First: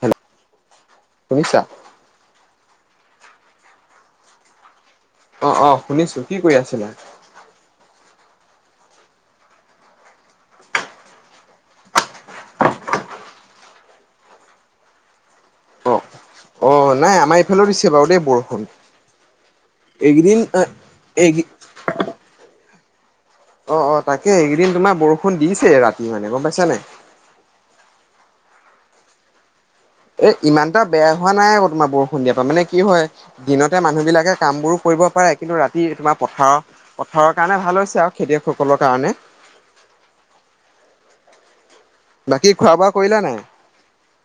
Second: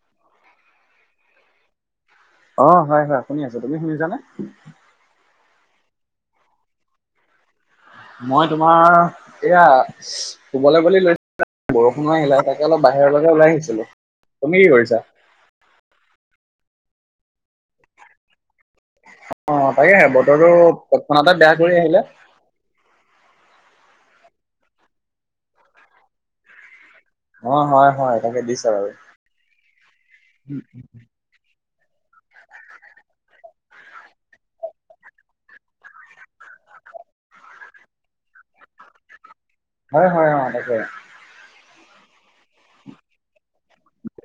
Hello শুনিছা। অ হয় হয় শুনি আছো। তুমি শুনিছানে? অ অ শুনিছো কি কৰি আছিলা। মই তোমাৰ এয়া সি ই ই শুবলৈ বুলি লৈছিলো। বৰষুণৰ হিলাই থাকে অলপ বাহিৰলৈকে ওলাই আহিছিলো। তুমি কি কৰিছা? অ অ অ নাই আমাৰ এইফালেও দিছে বাৰু দেই বৰষুণ। অঁ অ তাৰেহে এইকেইদিন বতৰটো তৎক্ষণাতে এইকেই বেয়া কৰি আহিলে। অ অ তাকে এইকেইদিন তোমাৰ বৰষুণ দিছে ৰাতি মানে গম পাইছা নে। অ হয় হয় তাকে দিছে আৰু এ ইমানটা বেয়া হোৱা নাই আকৌ তোমাৰ বৰষুণ দিয়াৰ পৰা মানে কি হয়। দিনতে মানুহ বিলাকে কামবোৰো কৰিব পাৰে কিন্তু ৰাতি তোমাৰ পথাৰ। পথাৰৰ কাৰণে ভাল হৈছে আৰু খেতিয়কসকলৰ কাৰণে। হয় হয় অ তাকে। বাকী খোৱা-বোৱা কৰিলা নাই।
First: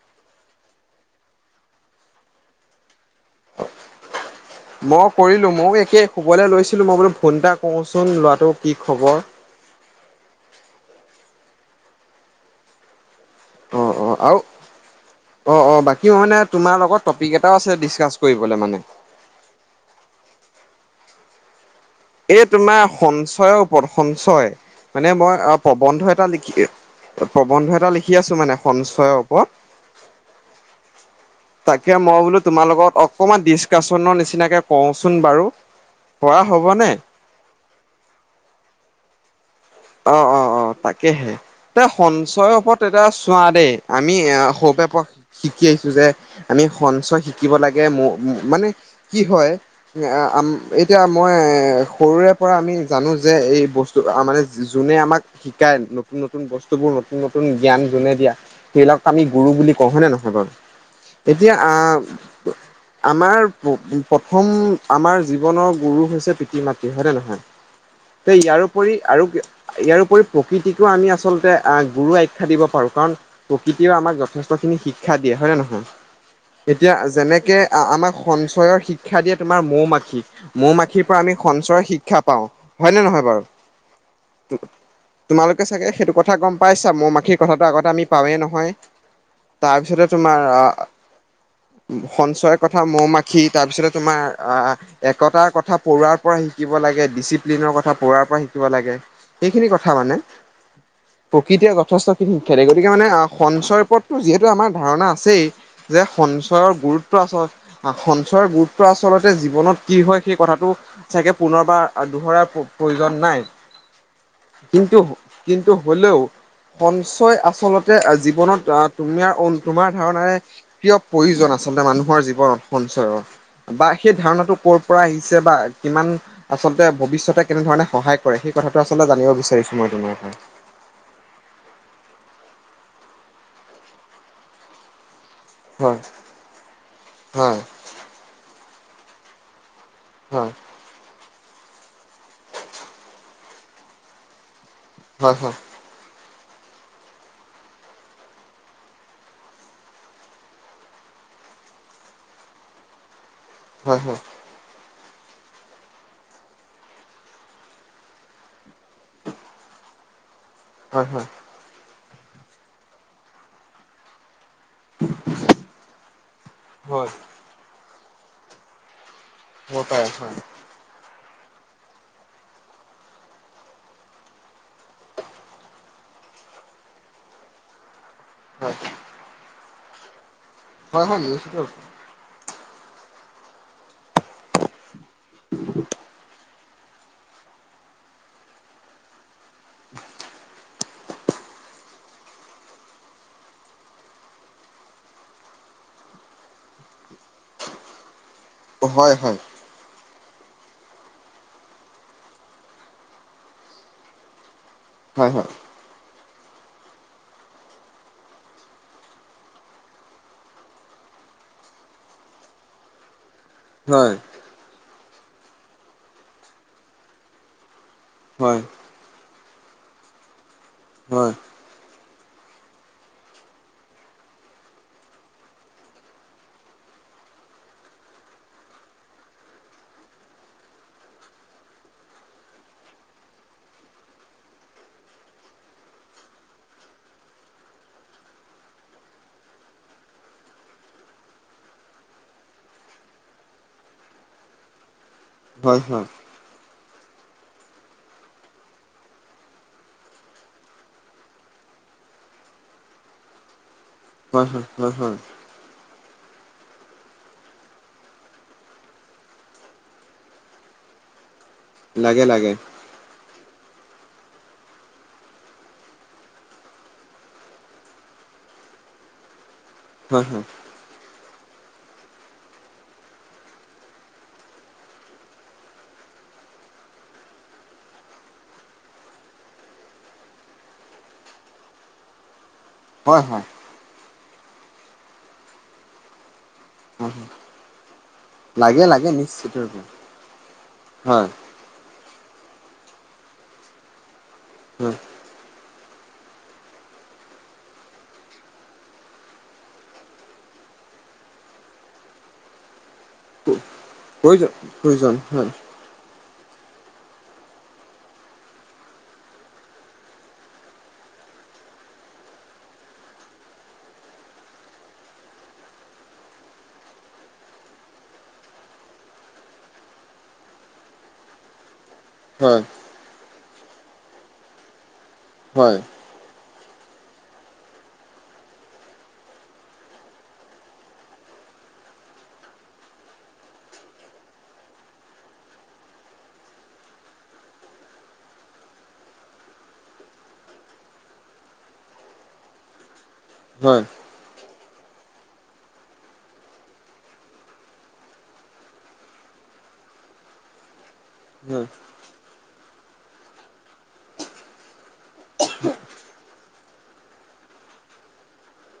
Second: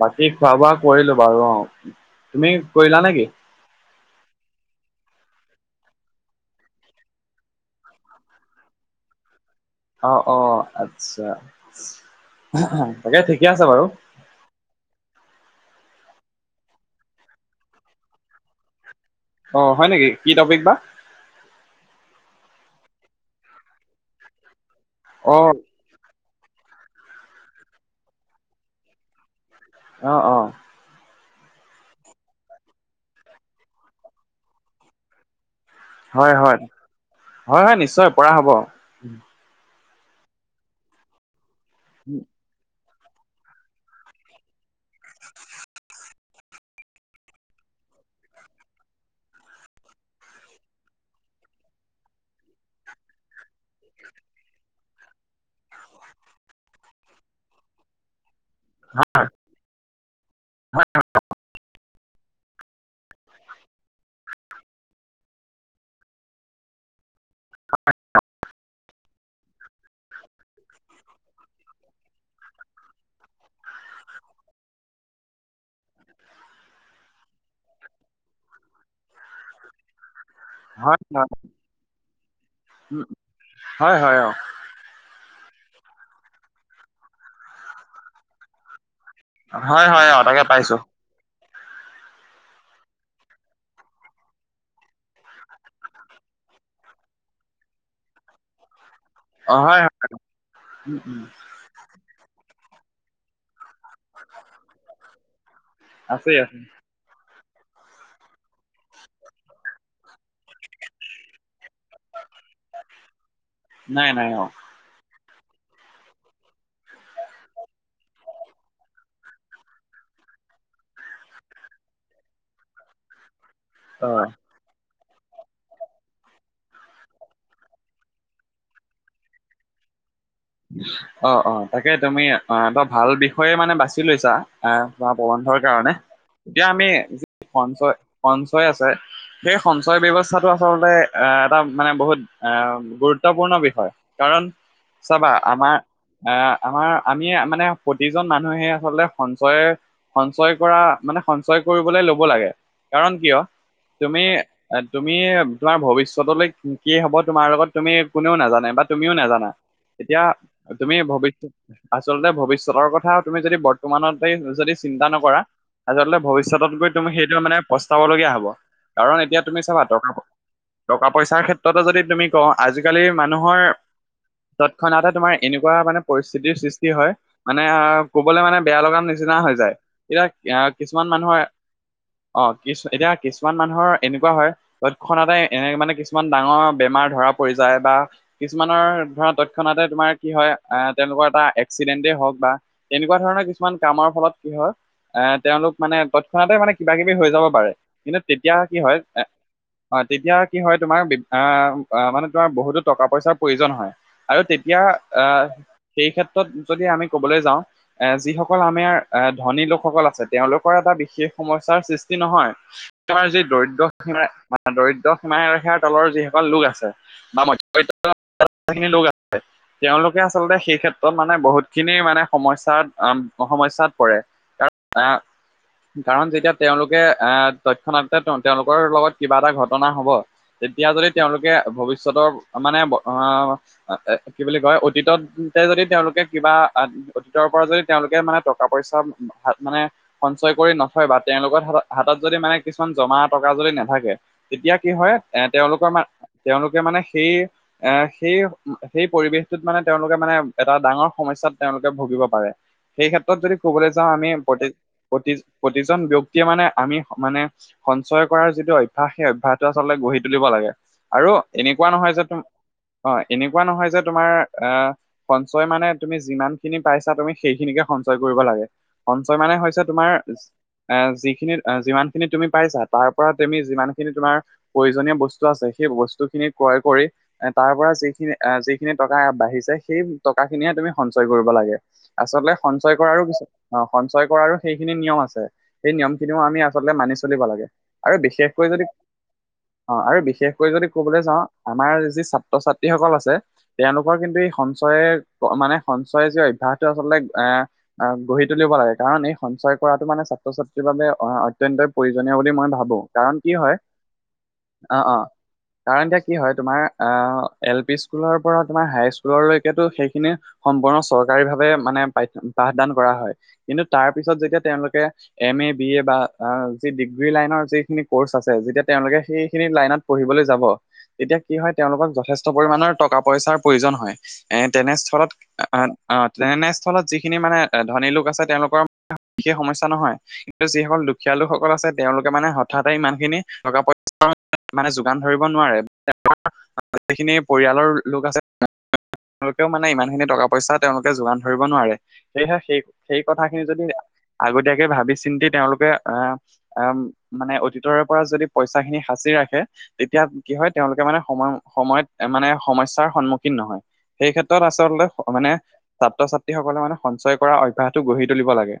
বাকী খোৱা-বোৱা কৰিলো বাৰু অ তুমি কৰিলা নেকি। [unintelligible] মই কৰিলোঁ ময়ো একেই শুবলৈ লৈছিলোঁ মই বোলো ফোন এটা কওঁচোন ল'ৰাটো কি খবৰ। অ অ আচ্ছা ইস্ অহঃ অহঃ তাকে ঠিকে আছে বাৰু। অঁ অঁ বাকীও মানে তোমাৰ লগত টপিক এটাও আছে ডিচকাচ কৰিবলৈ মানে। অ হয় নেকি কি টপিক বা। এই তোমাৰ সঞ্চয়ৰ ওপৰত সঞ্চয় মানে মই অ পপ। প্ৰবন্ধ এটা লিখি প্ৰবন্ধ এটা লিখি আছো মানে সঞ্চয়ৰ ওপৰত। অঁ অ। তাকে মই বোলো তোমাৰ লগত অকমান ডিচকাচনৰ নিচিনাকে কওঁচোন বাৰু হয় পৰা হয় হ'বনে? হয় হয় নিশ্চয় পৰা হ'ব। অ অ অ তাকেহে তে সঞ্চয়ৰ ওপৰত কিন্তু এতিয়া চোৱা দেই আমি এ সৌপে প। শিকি আহিছো যে আমি সঞ্চয় শিকিব লাগে ম উম মানে কি হয়। এয়া আম এতিয়া মই সৰুৰে পৰা আমি জানো যে এই বস্তু আ মানে। যোনে আমাক শিকায় নতুন নতুন বস্তুবোৰ নতুন নতুন জ্ঞান যোনে দিয়া সেইবিলাক আমি গুৰু বুলি কওঁ হয় নে নহয় বাৰু। হয় অ অ। তেতিয়া আ আ আ ব। আমাৰ প উম প্ৰথম আমাৰ জীৱনৰ গুৰু হৈছে পিতৃ-মাতৃ হয়নে নহয়। তে ইয়াৰপৰি আৰু কি ইয়াৰপৰি প্ৰকৃতিকো আমি আচলতে আহ গুৰু আখ্যা দিব পাৰো কাৰণ প্ৰকৃতিয়ও আমাক যথেষ্টখিনি শিক্ষা দিয়ে হয় নে নহয়। এতিয়া যেনেকে আ আমাৰ সঞ্চয়ৰ শিক্ষা দিয়ে তোমাৰ মৌ-মাখিক। হয়, মৌ-মাখিৰ পৰা হয়, আমি সঞ্চয়ৰ শিক্ষা পাওঁ হয় নে উম, নহয় বাৰু। হয় হয় অ। উম উ তোমালোকে চাগে সেইটো কথা গম পাইছা মৌ-মাখিৰ কথাটো আগতে আমি পাৱেই নহয়। হয়, তাৰপিছতে হয়, অ', তাকে তোমাৰ পাইছো আহ আ। সঞ্চয়ৰ কথা মৌ-মাখি তাৰপিছতে তোমাৰ আহ আ একতাৰ কথা পৰুৱাৰ পৰা শিকিব লাগে। ডিচিপ্লিনৰ কথা পঢ়াৰ পৰা শিকিব লাগে। অ', এইখিনি হয়, কথা হয়, মানে, উম, উম। প্ৰকৃতিয়ে যথেষ্ট গতিকে মানে সঞ্চয়ৰ ওপৰতো যিহেতু আমাৰ ধাৰণা আছেই, যে আছে আছে সঞ্চয়ৰ গুৰুত্ সেইটো আচল সা সঞ্চয়ৰ গুৰুত্ব আচলতে জীৱনত কি হয় সেই কথাটো চাগে পুনৰবাৰ আৰ দোহৰাৰ প প্ৰয়োজন নাই। নাই নাই অ। কিন্তু কিন্তু হলেও। সঞ্চয় আচলতে জীৱনত আহ তুমিয়া ঔন তোমাৰ ধাৰণাৰে। কিয় প্ৰয়োজন আচলতে মানুহৰ জীৱনত সঞ্চয়ৰ বা অ সেই ধাৰণাটো কৰ। পৰা আহিছে বা কিমান আচলতে ভৱিষ্যতে কেনেধৰণে সহায় কৰে সেই কথা। টো আচলতে জানিব বিচাৰিছো মই তোমাৰ পৰা। অ অ তাকে তুমি অ এটা ভাল বিষয়ে মানে বাছি লৈছা। আহ গ প্ৰবন্ধৰ কাৰণে, হয় এতিয়া আমি যি হয় সঞ্চয় সঞ্চয় আছে সেই সঞ্চয় ব্যৱস্থাটো হয় আচলতে এটা মানে বহুত গুৰুত্বপূৰ্ণ বিষয় কাৰণ চাবা হয় হয় আমাৰ আহ আমাৰ আমি মানে প্ৰতিজন মানুহে আচলতে সঞ্চয় সঞ্চয় কৰা মানে সঞ্চয় কৰিবলে লব লাগে, কাৰণ কিয় হয় হয় তুমি তুমি তোমাৰ ভৱিষ্যতলৈ কি কি হব তোমাৰ লগত তুমি কোনেও নাজানে বা তুমিও নাজানা এতিয়া তুমি হয় হয় ভৱিষত আচলতে ভৱিষ্যতৰ কথা তুমি যদি বৰ্তমানতে যদি চিন্তা নকৰা আচলতে ভৱিষ্যতত গৈ হয় তুমি সেইটো মানে প্ৰস্তাবলগীয়া হ'ব, কাৰণ এতিয়া তুমি হ'ব চাবা পাৰে টকা হয় টকা পইচাৰ ক্ষেত্ৰতে যদি তুমি কওঁ আজিকালি মানুহৰ তৎক্ষণাতে তোমাৰ এনেকুৱা মানে পৰিস্থিতিৰ সৃষ্টি হয় মানে আহ কবলৈ মানে হয় বেয়া লগা নিচি নিচিনা হৈ যায়, এতিয়া আহ হয় কিছুমান হয় মানুহৰ নিশ্চিত হয় অ কিছু এতিয়া কিছুমান মানুহৰ এনেকুৱা হয় তৎক্ষণাতে এনে মানে কিছুমান ডাঙৰ বেমাৰ ধৰা পৰি যায় বা কিছুমানৰ ধৰা তক্ষণাতে তোমাৰ কি হয় আহ তেওঁলোকৰ এটা এক্সিডেন্টেই হওক বা এনেকুৱা ধৰণৰ কিছুমান কামৰ ফলত কি হয় এ তেওঁলোক মানে তৎক্ষণাতে মানে কিবা কিবি হৈ যাব পাৰে। কিন্তু তেতিয়া কি হয় এ অ তেতিয়া কি হয় তোমাৰ আ আ মানে তোমাৰ বহুতো টকা পইচাৰ প্ৰয়োজন হয়। আৰু তেতিয়া হয় হয় আহ সেই ক্ষেত্ৰত যদি আমি কবলে যাওঁ এ যিসকল আমেৰ এ ধনী লোকসকল আছে তেওঁলোকৰ এটা বিশেষ সমস্যাৰ সৃষ্টি নহয় তাৰ যে দৰিদ হয় ম দৰিদ্ৰ সীমা ৰেখাৰ তলৰ যিসকল লোক আছে বা মধ্যবিত্ত হয়। লোক আছে তেওঁলোকে আচলতে সেই ক্ষেত্ৰত মানে বহুত খিনি মানে সমস্যাত সমস্যাত পৰে। তাত আ কাৰণ যেতিয়া তেওঁলোকে আহ তৎক্ষণাতে ত তেওঁলোকৰ লগত কিবা এটা ঘটনা হব তেতিয়া যদি তেওঁলোকে ভৱিষ্যতৰ মানে অ এ কি বুলি কয় অতীততে যদি তেওঁলোকে কিবা আত অতীতৰ পৰা যদি তেওঁলোকে মানে টকা পইচা মানে সঞ্চয় কৰি নথয় বা তেওঁলোকৰ হাতত হাতত যদি মানে কিছুমান জমা টকা যদি নাথাকে তেতিয়া কি হয় এ তেওঁলোকৰ হয় মান তেওঁলোকে মানে সেই এহ সেই সেই পৰিৱেশটোত মানে তেওঁলোকে মানে এটা ডাঙৰ সমস্যাত তেওঁলোকে ভুগিব পাৰে। সেই ক্ষেত্ৰত যদি কবলৈ যাওঁ আমি হয় প্ৰতি হয় হয় হয় প্ৰতি প্ৰতিজন ব্যক্তিয়ে মানে আমি মানে সঞ্চয় কৰাৰ যিটো অভ্যাস সেই অভ্যাসটো আচলতে গঢ়ি তুলিব লাগে, আৰু এনেকুৱা নহয় যে লাগে তোম লাগে অ এনেকুৱা নহয় যে তোমাৰ আ সঞ্চয় মানে তুমি যিমান খিনি পাইছা তুমি সেইখিনিকে সঞ্চয় কৰিব লাগে, সঞ্চয় মানে হৈছে যে তোমাৰ হয় হয় এহ যিখিনি যিমান খিনি তুমি পাইছা তাৰ পৰা তুমি যিমান খিনি তোমাৰ প্ৰয়োজনীয় বস্তু আছে, সেই বস্তু খিনি ক্ৰয় কৰি এ তাৰ পৰা যিখিনি এ যিখিনি টকা বাঢ়িছে সেই টকাখিনিয়ে তুমি সঞ্চয় কৰিব লাগে। আচলতে সঞ্চয় কৰাৰো হয় হয় পিছত অ সঞ্চয় কৰাৰো সেইখিনি নিয়ম আছে সেই নিয়ম খিনিও আমি আ- হয় মানি হয় চলিব লাগে আৰু বিশেষকৈ লাগে যদি লাগে নিশ্চিত ৰূপে অ আৰু বিশেষকৈ যদি ক'বলৈ হয় যাওঁ। আমাৰ যি ছাত্ৰ ছাত্ৰীসকল আছে তেওঁলোকৰ কিন্তু এই হয় সঞ্চয়ে মানে সঞ্চয় যি অভ্যাসটো আচলতে এহ আহ গঢ়ি তুলিব লাগে, কাৰণ এই সঞ্চয় কৰাটো মানে ছাত্ৰ ছাত্ৰীৰ বাবে অত্যন্তই প্ৰয়োজনীয় বুলি মই ভাবো। কাৰণ কি হয়, প্ৰয়োজন অ অ প্ৰয়োজন হয় কাৰণ এতিয়া কি হয় তোমাৰ আহ এল পি স্কুলৰ পৰা তোমাৰ হাই স্কুললৈকেতো সেইখিনি সম্পূৰ্ণ চৰকাৰী ভাৱে মানে পাঠ পাঠদান কৰা হয়, কিন্তু তাৰ পিছত যেতিয়া তেওঁলোকে এম এ, বি এ বা যি ডিগ্ৰী লাইনৰ যিখিনি কৰ্চ আছে যেতিয়া তেওঁলোকে সেইখিনি লাইনত পঢ়িবলৈ যাব, তেতিয়া কি হয় তেওঁলোকক যথেষ্ট হয় পৰিমাণৰ টকা পইচাৰ প্ৰয়োজন হয়। এ তেনেস্থলত অ হয় অ তেনেস্থলত যিখিনি মানে এ ধনী লোক আছে তেওঁলোকৰ বিশেষ সমস্যা নহয়। কিন্তু যিসকল দুখীয়া লোকসকল আছে তেওঁলোকে মানে হঠাতে ইমান খিনি টকা পইচা মানে যোগান ধৰিব নোৱাৰে। যিখিনি পৰিয়ালৰ লোক আছে। তেওঁলোকেও মানে ইমান খিনি টকা পইচা তেওঁলোকে যোগান ধৰিব নোৱাৰে সেয়েহে সেই সেই কথাখিনি যদি হয় আগতীয়াকে ভাবি চিন্তি তেওঁলোকে এ অ মানে অতীতৰ পৰা যদি পইচা খিনি সাঁচি ৰাখে। তেতিয়া কি হয় তেওঁলোকে মানে সময় হয় সময়ত মানে সমস্যাৰ সন্মুখীন নহয় সেই ক্ষেত্ৰত আচলতে মানে ছাত্ৰ ছাত্ৰীসকলে মানে সঞ্চয় কৰা অভ্যাসটো গঢ়ি তুলিব লাগে।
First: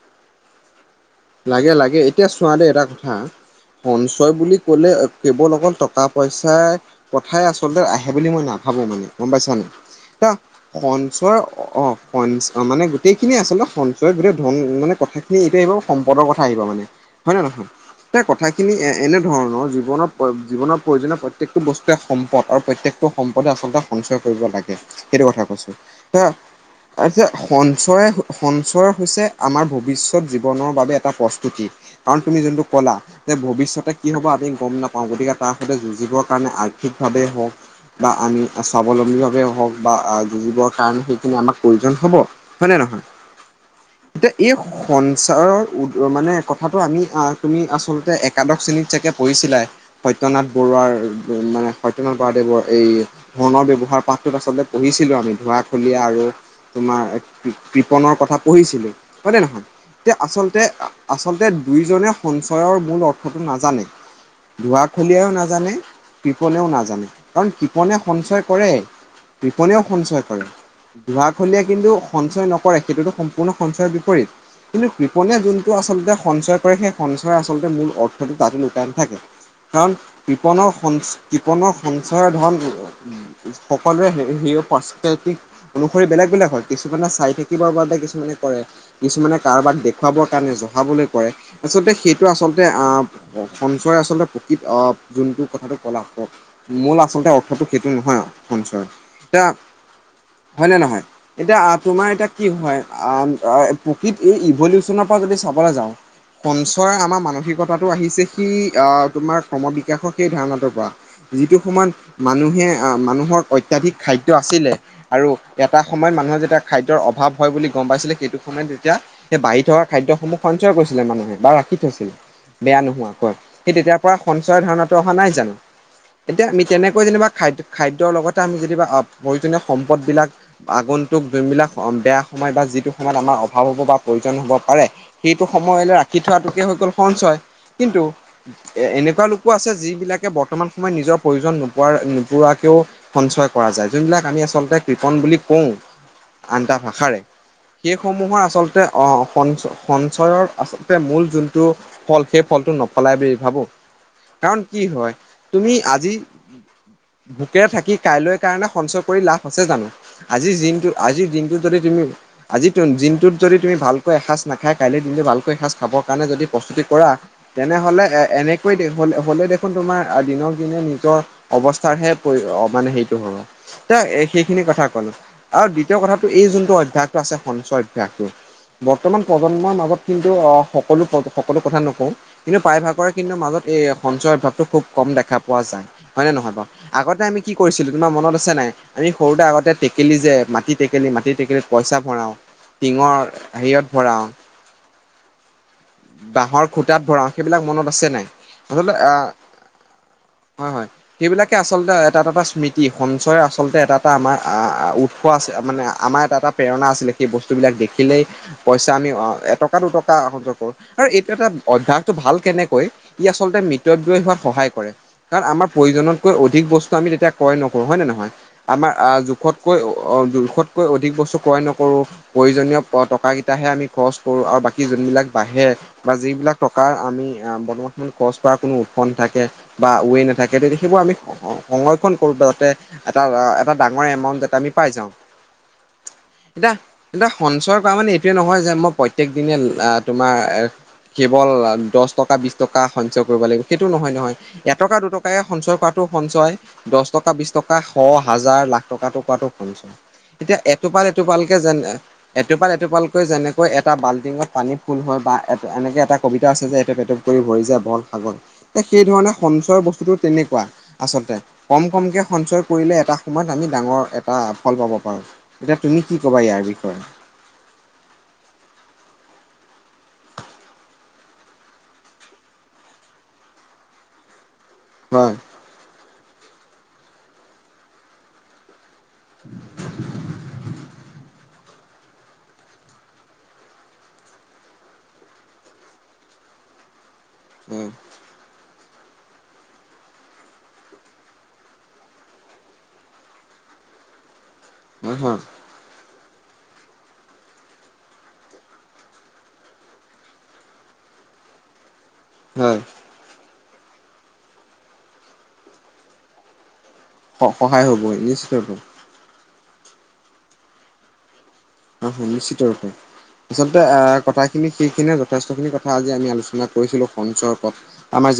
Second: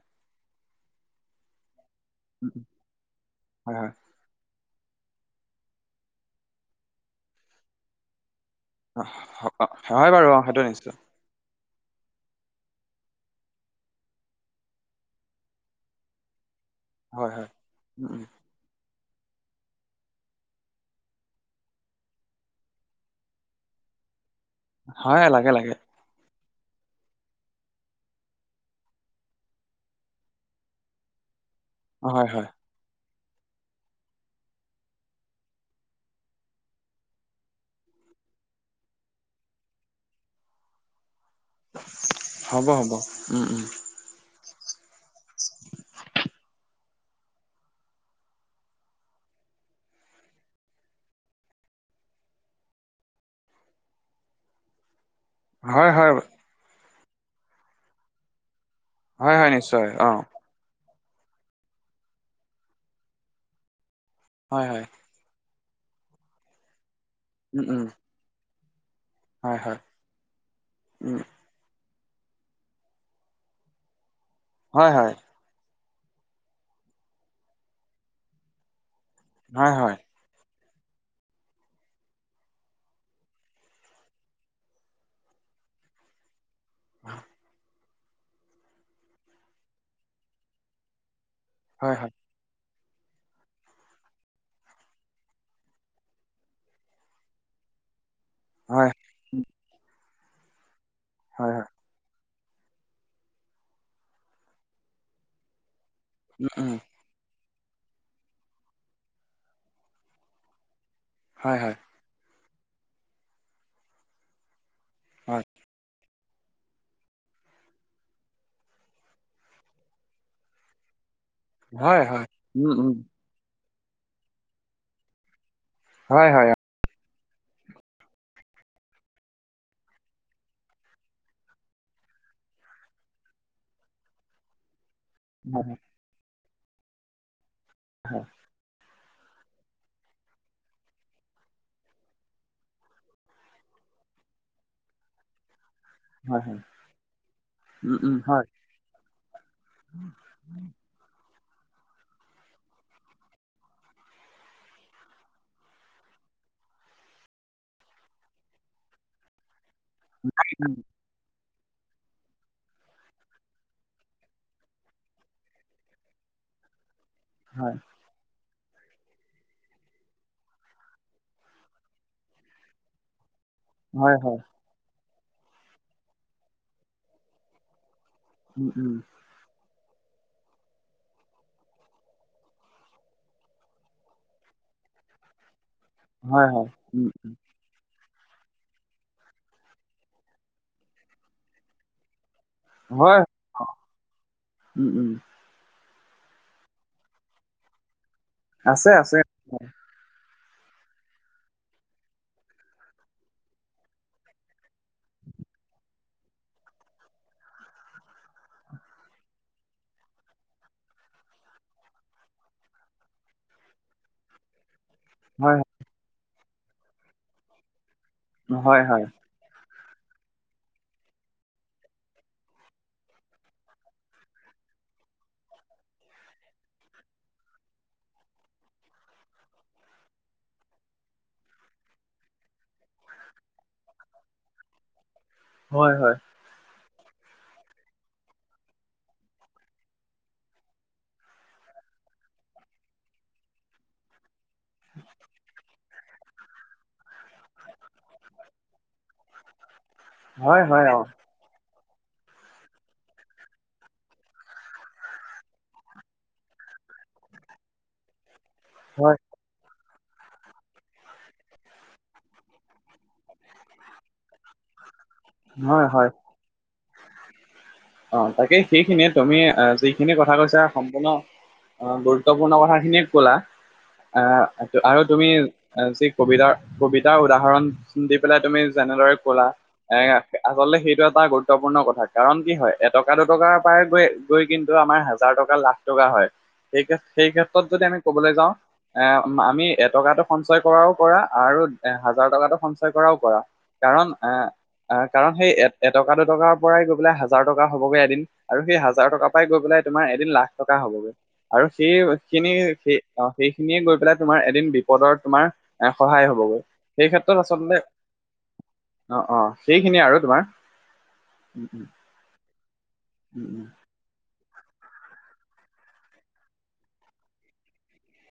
লাগে লাগে এতিয়া উম, চোৱা উম, দে এটা কথা হয় হয় সন- ছয় বুলি ক'লে কেৱল অকল টকা পইচাৰ কথাই আচলতে আহে বুলি মই না- ভাবো মানে অহ, গম পাইছা নাই হয় বাৰু তা, অ সেইটো নিশ্চয় সন- সঞ্চয় অ স মানে গোটেইখিনিয়ে আচলতে সঞ্চয় গোটেই ধন মানে কথাখিনি এইটে বাও সম্পদৰ কথা আহিব মানে হয় নে নহয় উম, তে উম, কথা- খিনি এ এনেধৰণৰ জীৱনৰ জীৱনৰ প্ৰয়োজনীয় প্ৰত্যেকটো বস্তুৱে সম্পদ আৰু প্ৰত্যেকটো সম্পদে আচলতে সঞ্চয় কৰিব লাগে সেইটো হয় কথা লাগে কৈছো। লাগে হে এ যে সঞ্চয় সঞ্চয় হৈছে আমাৰ ভৱিষ্যত জি- বনৰ বাবে এটা প্ৰস্তুতি কাৰণ হয় তুমি হয় যোনটো কলা। যে ভৱিষ্যতে কি হ'বা আমি গম নাপাওঁ গতিকে তাৰ সৈতে যুঁজিবৰ কাৰণে আৰ্থিকভাৱেই হওক। বা আমি স্বাৱলম্বীভাৱে হওক বা যুঁজিবৰ কাৰণে সেইখিনি আমাক প্ৰয়োজন হব হ'ব হয় নে হ'ব নহয় উম, উম, এতিয়া এই সন- ছাৰৰ ওদ মানে কথাটো আমি তুমি আচলতে একাদশ শ্ৰেণীত চাগে পঢ়িছিলাই। সত্য নাথ বৰুৱাৰ মানে সত্য নাথ বৰাদেৱৰ এই ধণৰ ব্যৱহাৰ পাঠটোত আচলতে পঢ়িছিলো আমি। হয় ধোঁৱাখুলীয়া হয় আৰু তোমাৰ কৃপনৰ কথা পঢ়িছিলোঁ। হয় হয় নিশ্চয়। অ তে আচলতে আচলতে দুয়োজনে সঞ্চয়ৰ মূল অৰ্থটো নাজানে। হয় হয় ধোঁৱাখুলিয়াইও নাজানে কৃপনেও নাজানে কাৰণ উম উম কিপনে সঞ্চয় কৰে। হয় হয় কৃপনেও সঞ্চয় কৰে, উম ধোঁৱাক- খলীয়া কিন্তু সঞ্চয় নকৰে সেইটোতো সম্পূৰ্ণ সঞ্চয়ৰ বিপৰীত। কিন্তু হয় হয় কৃপনে যোনটো আচলতে সঞ্চয় কৰে সেই সঞ্চয় আচলতে মূল অৰ্থটো তাতো লুকাই নাথাকে। হয় কাৰণ কৃপনৰ সঞ্চ কৃপনৰ সঞ্চয় ধন সকলোৰে সেই পাৰ্চকেল তিক অনুসৰি বেলেগ বেলেগ হয়। কিছুমানে চাই থাকিবৰ বাবে কিছুমানে কৰে কিছুমানে কাৰোবাক দেখুৱাবৰ কাৰণে জহাবলৈ কৰে। আচলতে হয় হয় সেইটো আচলতে আহ, সঞ্চয় আচলতে প্ৰকৃত যোনটো কথাটো কলা মোল আচলতে অৰ্থটো সেইটো নহয়। সঞ্চয় তা হয় নে নহয়, হয় এতিয়া হয় আপ তোমাৰ এতিয়া কি হয়, আম', -আহ', প্ৰকৃত এই ইভলিউচনৰ পৰা যদি চাবলৈ যাওঁ', উম সঞ্চয় আমাৰ মানসিকতা', কথাটো আহিছে, সিই আহ', তোমাৰ সমবিকাশৰ সেই ধাৰণাটোৰ পৰা, যিটো হয় হয় সময়ত', মানুহে এ মানুহৰ অত্যাধিক খাদ্য আছিলে আৰু এটা সময়ত মানুহে যেতিয়া খাদ্যৰ অভাৱ হয় বুলি গম পাইছিলো সেইটো সময়ত তেতিয়া সেই বাঢ়ি থকা খাদ্যসমূহ সঞ্চয় কৰিছিলে মানুহে। বাৰ ৰাখি থৈছিল উম বেয়া উম নোহোৱা কৈ। সেই তেতিয়াৰ পৰা সঞ্চয় ধাৰণাটো অহা নাই জানোঁ? হয় এতিয়া হয় হয় আমি', তেনেকৈ যেনিবা খাদ্য, খাদ্যৰ লগতে আমি যেনিবা অপ', প্ৰয়োজনীয় সম্পদবিলাক', আগন্তুক যোনবিলাক অ', বেয়া সময় বা যিটো সময়ত আমাৰ', অভাৱ হ'ব বা প্ৰয়োজন হ'ব পাৰে সেইটো সময়লৈ ৰাখি থোৱাটোকে হৈ গ'ল সঞ্চয়। কিন্তু এ', এনেকুৱা লোক', লোক আছে, যিবিলাকে বৰ্তমান সময়ত নিজৰ প্ৰয়োজন নোপোৱা', নোপোৱাকেও', সঞ্চয় কৰা যায়, যোনবিলাক আমি আচলতে কৃপন বুলি কওঁ। হয় হয় আনটা ভাষাৰে, উম উম সেইসমূহৰ হয় আচলতে অহ', সঞ্চ', - সঞ্চয়ৰ', মূল যোনটো ফল সেই ফলটো নফলাই বুলি ভাবোঁ', কাৰণ কি হয়, তুমি আজি', ভূকে থাকি কাইলৈৰ কাৰণে সঞ্চয় কৰি লাভ আছে জানোঁ? আজিৰ দিনটো, আজিৰ দিনটোত যদি তুমি, আজি দিনটোত', যদি তুমি ভালকৈ এসাঁজ নাখায়, কাইলৈ দিনটো ভালকৈ এসাঁজ খাবৰ কাৰণে যদি প্ৰস্তুতি কৰা', হয় হয় তেনেহলে এ', এনেক', কৈ দে হ'লে', হ'লে দেখোন তোমাৰ দিনক দিনে নিজৰ অৱস্থাৰহে হেৰি, মানে হেইটো হ'ব', পুৰা হয় হয় এ', হয় সেইখিনি কথা ক'লো, আৰু দ্বিতীয় কথাটো এই যোনটো অভ্যাসটো আছে সঞ্চয় অভ্যাসটো? উম উম হয় উম হয় হয় হয় উম উম বৰ্তমান প্ৰজন্মৰ মাজত কিন্তু আহ', সকলো, সকলো কথা নকওঁ', কিন্তু প্ৰায়ভাগৰে কিন্তু মাজত এই সঞ্চয় অভ্যাসটো খুব কম দেখা পোৱা যায়। হয় নে নহয় বাৰু, আগতে আমি কি কৰিছিলোঁ তোমাৰ মনত আছে নাই? আমি সৰুতে আগতে টেকেলি যে, মাটি টেকেলি, মাটি টেকেলত পইচা ভৰাও', হয় টিঙৰ হেৰিয়ত ভৰাও', উম উম বাঁহৰ খুটাত ভৰাও, সেইবিলাক মনত আছে নাই? আছে আচলতে আছে আহ', হয়', - হয়', সেইবিলাকে আচলতে এটা- এটা স্মৃতি, সঞ্চয় আচলতে এটা -এটা আমাৰ অ', -অ', উৎস আছে মানে আমাৰ এটা- এটা প্ৰেৰণা আছিলে, সেই বস্তুবিলাক দেখিলেই', পইচা আমি অহ', এটকা, দুটকা সঞ্চয় কৰো, আৰু এইটো এটা অভ্যাসটো ভাল কেনেকৈ', ই আচলতে মতৱ্যয় হোৱাত সহায় কৰে। কাৰণ হয় আমাৰ প্ৰয়োজনতকৈ অধিক বস্তু আমি তেতিয়া ক্ৰয় নকৰোঁ হয় নে নহয়, হয় আমাৰ হয় অ', জোখত', কৈ অহ', জোখতকৈ অধিক বস্তু ক্ৰয় নকৰোঁ, প্ৰয়োজনীয়', টকাকেইটাহে আমি খৰচ কৰোঁ, আৰু বাকী যোনবিলাক বাহে', বা যিবিলাক টকাৰ আমি বৰ্তমান সময়ত খৰচ কৰা কোনো উৎস নাথাকে', বা ওৱে নাথাকে তেতিয়া দেখিব আমি, স', -স', -স', - সংৰক্ষণ কৰোঁ যাতে', এটা, এটা ডাঙৰ এমাউণ্ট এটা আমি পাই যাওঁ। হয়', হয়',। এতিয়া, এতিয়া সঞ্চয় কৰা মানে এইটোৱে নহয় যে মই প্ৰত্যেক দিনে লা', আহ', তোমাৰ', কেৱল দহ টকা, বিশ টকা সঞ্চয় কৰিব লাগিব, সেইটো নহয় নহয় এটকা দুটকে সঞ্চয় কৰা', সঞ্চয়, দহ টকা, বিশ টকা, শ, হাজাৰ, লাখ টকাটো কোৱাটো সঞ্চয়। এতিয়া হয় হয় অ এটোপাল এটো পালকে যেন', এটোপাল, এটোপালকৈ যেনেকৈ এটা বাল্টিঙত পানীত ফুল হয়, বা এনেকে এটা কবিতা আছে যে, এটোপ এটোপ', হে ভৰি যায় বন সাগৰ, সেই হয় ধৰণে সঞ্চয়ৰ বস্তুতটো তেনেকুৱা। আচলতে কম -কমকৈ সঞ্চয় কৰিলে এটা সময়ত আমি ডাঙৰ এটা ফল পাব পাৰোঁ। এতিয়া হয় তুমি হয় কি কবা ইয়াৰ বিষয়ে? অ', তাকেই সেইখিনিয়ে তুমি অহ', যিখিনি কথা কৈছা সম্পূৰ্ণ', অহ', গুৰুত্বপূৰ্ণ কথা খিনিয়ে ক'লা আহ', আৰু তুমি হয়, যি কবিতাৰ, কবিতাৰ উদাহৰণ দি পেলাই তুমি', যেনেদৰে ক'লা এ', আচলতে সেইটো এটা গুৰুত্বপূৰ্ণ কথা, কাৰণ কি হয়? এটকা দুটকাৰ পৰাই গৈ', - গৈ কিন্তু আমাৰ হাজাৰ টকা লাখ টকা হয়', সেই', -সেই ক্ষেত্ৰত', কত যদি হয়, আমি ক'বলে যাওঁ। এ', আমি এটকাটো সঞ্চয় কৰাও কৰা, আৰু হাজাৰ টকাটো সঞ্চয় কৰাও কৰা। কাৰণ এহ এহ হয়, কাৰণ হয়, সেই এ এটকা দুটকাৰ পৰাই গৈ পেলাই হাজাৰ, টকা হ'বগে এদিন, আৰু সেই হাজাৰ টকা পৰাই গৈ পেলাই তোমাৰ এদিন লাখ টকা হ'বগে, আৰু সেই খিনিৰ হয়। সেই অ সেইখিনিয়ে গৈ পেলাই তোমাৰ এদিন বিপদৰ তোমাৰ এ সহায় হ'বগে। সেই ক্ষেত্ৰত আচলতে, সহায় হ'ব নিশ্চিতৰূপে, অ অ সেইখিনিয়ে আৰু তোমাৰ, উম' উম' অ নিশ্চিত ৰূপে উম উম আচলতে এহ কথা খিনি সেইখিনিয়ে যথেষ্ট খিনি কথা আজি আমি আলোচনা কৰিছিলো সঞ্চয়ৰ ওপৰত, আমাৰ যি